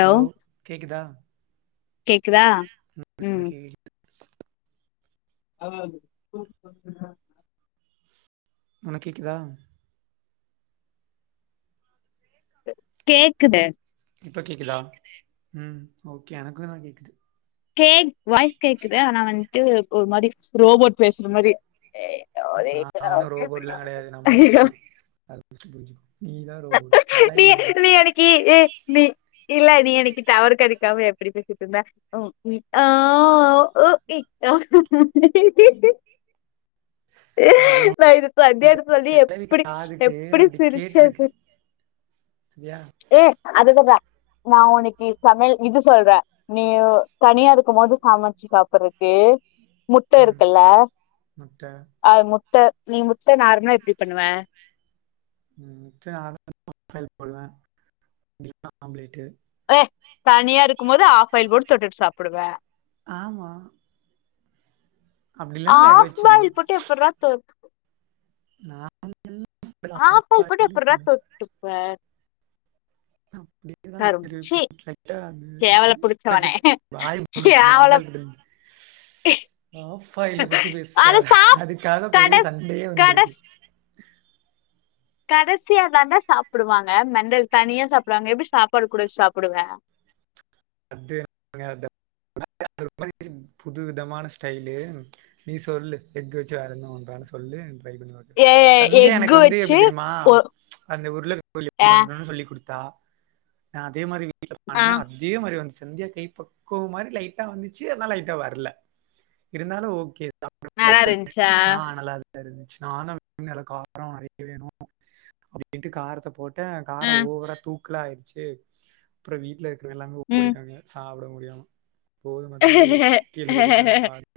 hello கேக்குதா கேக்குதா எனக்கு ஆ ஒனக் கேக்குதா கேக்குது இப்ப கேக்குதா ம் ஓகே எனக்குந்தா கேக்குது கேக் வாய்ஸ் கேக்குத ஆனா வந்ட்டு ஒரு மாரி ரோபோட் பேசுற மாரி நா ஒன்னு ரோபோட்லா கெடயாது, நா ஐயோ மனுசந்தா அத ஃபஸ்ட்டு புரிஞ்சுக்கோ நீ தா ரோபோட்டு கெழவி நீ தா அன்னைக்கு ஏ நீ இல்ல நீ அன்னைக்கி டவர் கெடைக்காம எப்டி பேசிட்ருந்தா ம் ம் அ ஆ உ இ அதுவு இது சத்தியாட்ட சொல்லி கெழவி எப்டி காதுக்கு எப்டி அப்டி சிரிச்சே கேட்ருக்கு தெ சரியா ஏ அதுக தா நா உனைக்கி சமையல் இது சொல்றே நீ தனியா இருக்குபோது சமச்சு சாப்பறக்கே முட்ட ம் இருக்குல்ல முட்ட அது முட் ட நீ முட்ட நார்மலா எப்டி பண்ணுவ ம் [inaudible] போடுவே [inaudible] ஆம்லேட்டு ஏ தனியா இருக்குபோது ஆஃப் பாயில் போட் தொட்டுட் சாப்புடுவே ஆமா அப்டி இல்லன்னா வேக ஆஃப் வச்சிருவே பாய்ல் போட்டு எப்பிட்ரா தொ நாங்கெல்லா ஆஃப் பாயில் போட்டு ஆயிலு எப்பிட்ரா தொட்டுப்பே அப்டி ச்சீ கேவல புடிச்சவனே [inaudible] வாய மூடு [inaudible] ஆஃப் பாயில் [unintelligible] ஏ ஆஃப்பாயில பத்தி பேசாத அதுக்காக கட பெரிய சண்டையே வந்திருக்கு கடசியா தான்டா சாப்பிடுவாங்க மெண்டல் தனியா சாப்பிடுவாங்க எப்டி சாப்பாடு கூட வெச்சு சாப்பிடுவே [inaudible] [inaudible] [inaudible] புது விதமான ஸ்டைலு நீ சொல்லு எக்க வெச்சு வேற என்ன பண்றானு சொல்லு ஏ [unintelligible] சந்தியா எனக்கு எக்கு வந்து வச்சு எப்டி தெரியுமா ஒ அந்த உரு ஆ [inaudible] சொல்லி குடுத் தா அதே மாரி வீட்ல ஆ பண்ணே அதே மாரி வந்துச்சு சந்தியா கை பக்குவ மாரி லைட்டா வந்துச்சு ஆனா லைட்டா வர்ல இருந்தாலு ஓகே [inaudible] நல்லா இருந்துச்சா ஆ நல்லா தா இருந் ச்சு நானு [inaudible] காரோ நெறைய வேணு அப்டின்ட்டு காரத்த போட் டே ஆ காரோ ஓவரா தூக்கலாயிட்ச்சு அப்றோ வீட்ல இருக்கிறவ எல்லாமே ஓ ம் ஓடிடாங்க சாப்ட மு டியாம போதுமா தம்பி கீழ கொட்டிடாங்க [inaudible]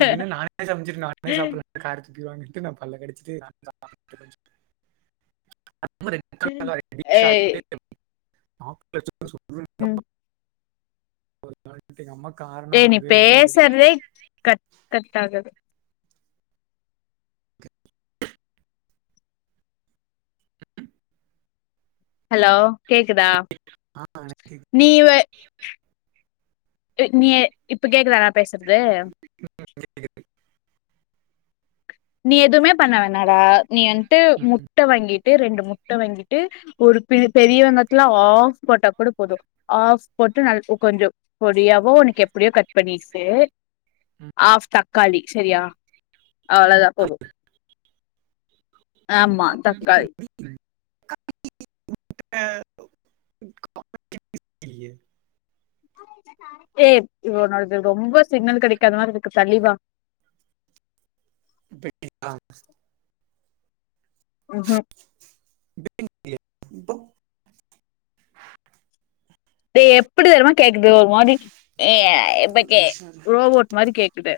இப்டின்னா நானே நானே சமச்சிட்டு நானே சாப்பிட காருது வாங்கட்டு நா பல்ல கடிச்சிட்டு ஏய் ம் [unintelligible] எங்க அம்மாக் ஏ நீ பேசறதே கட் கட் ஆகது ஹலோ கேக்குதா ஆ எனக்கு நீ வ நீ இப்ப கேக்குதா நா பேசுறது கேக்குது நீ எதுமே பண்ண வேணாடா நீ வந்துட்டு ம், முட்ட வாங்கிட் டு ரெண்டு முட்ட வாங்கிட்டு ஒரு பெரியவெங்கத்துல ஆஃப் போட்டா கூட போது ஆஃப் போட்டு நல் கொஞ்ச பொடியாவோ உனக்கு எப்படியோ கட் பண்ணிட்டு ஆஃப் தக்காளி சரியா அவ்ளோதா போது ஆமா தக்காளி [inaudible] [inaudible] ஏ இவள நால்து ரொம்ப சிக்னல் கெடைக்காத மாதிரிருக்கு தள்ளிவா [inaudible] இப்ப கேக்தா உஹூ ப்ப ஏ எப்டி தெரிமா கேக்குது ஒரு மாரி ஏ இப்ப கே ரோபோட் மாரி கேக்குது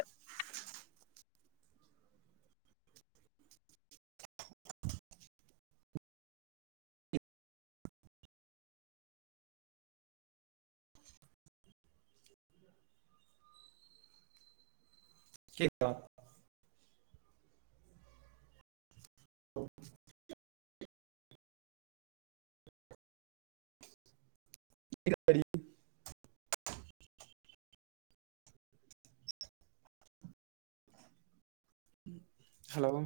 கேக் ஆ ஓ [inaudible] ஹலோ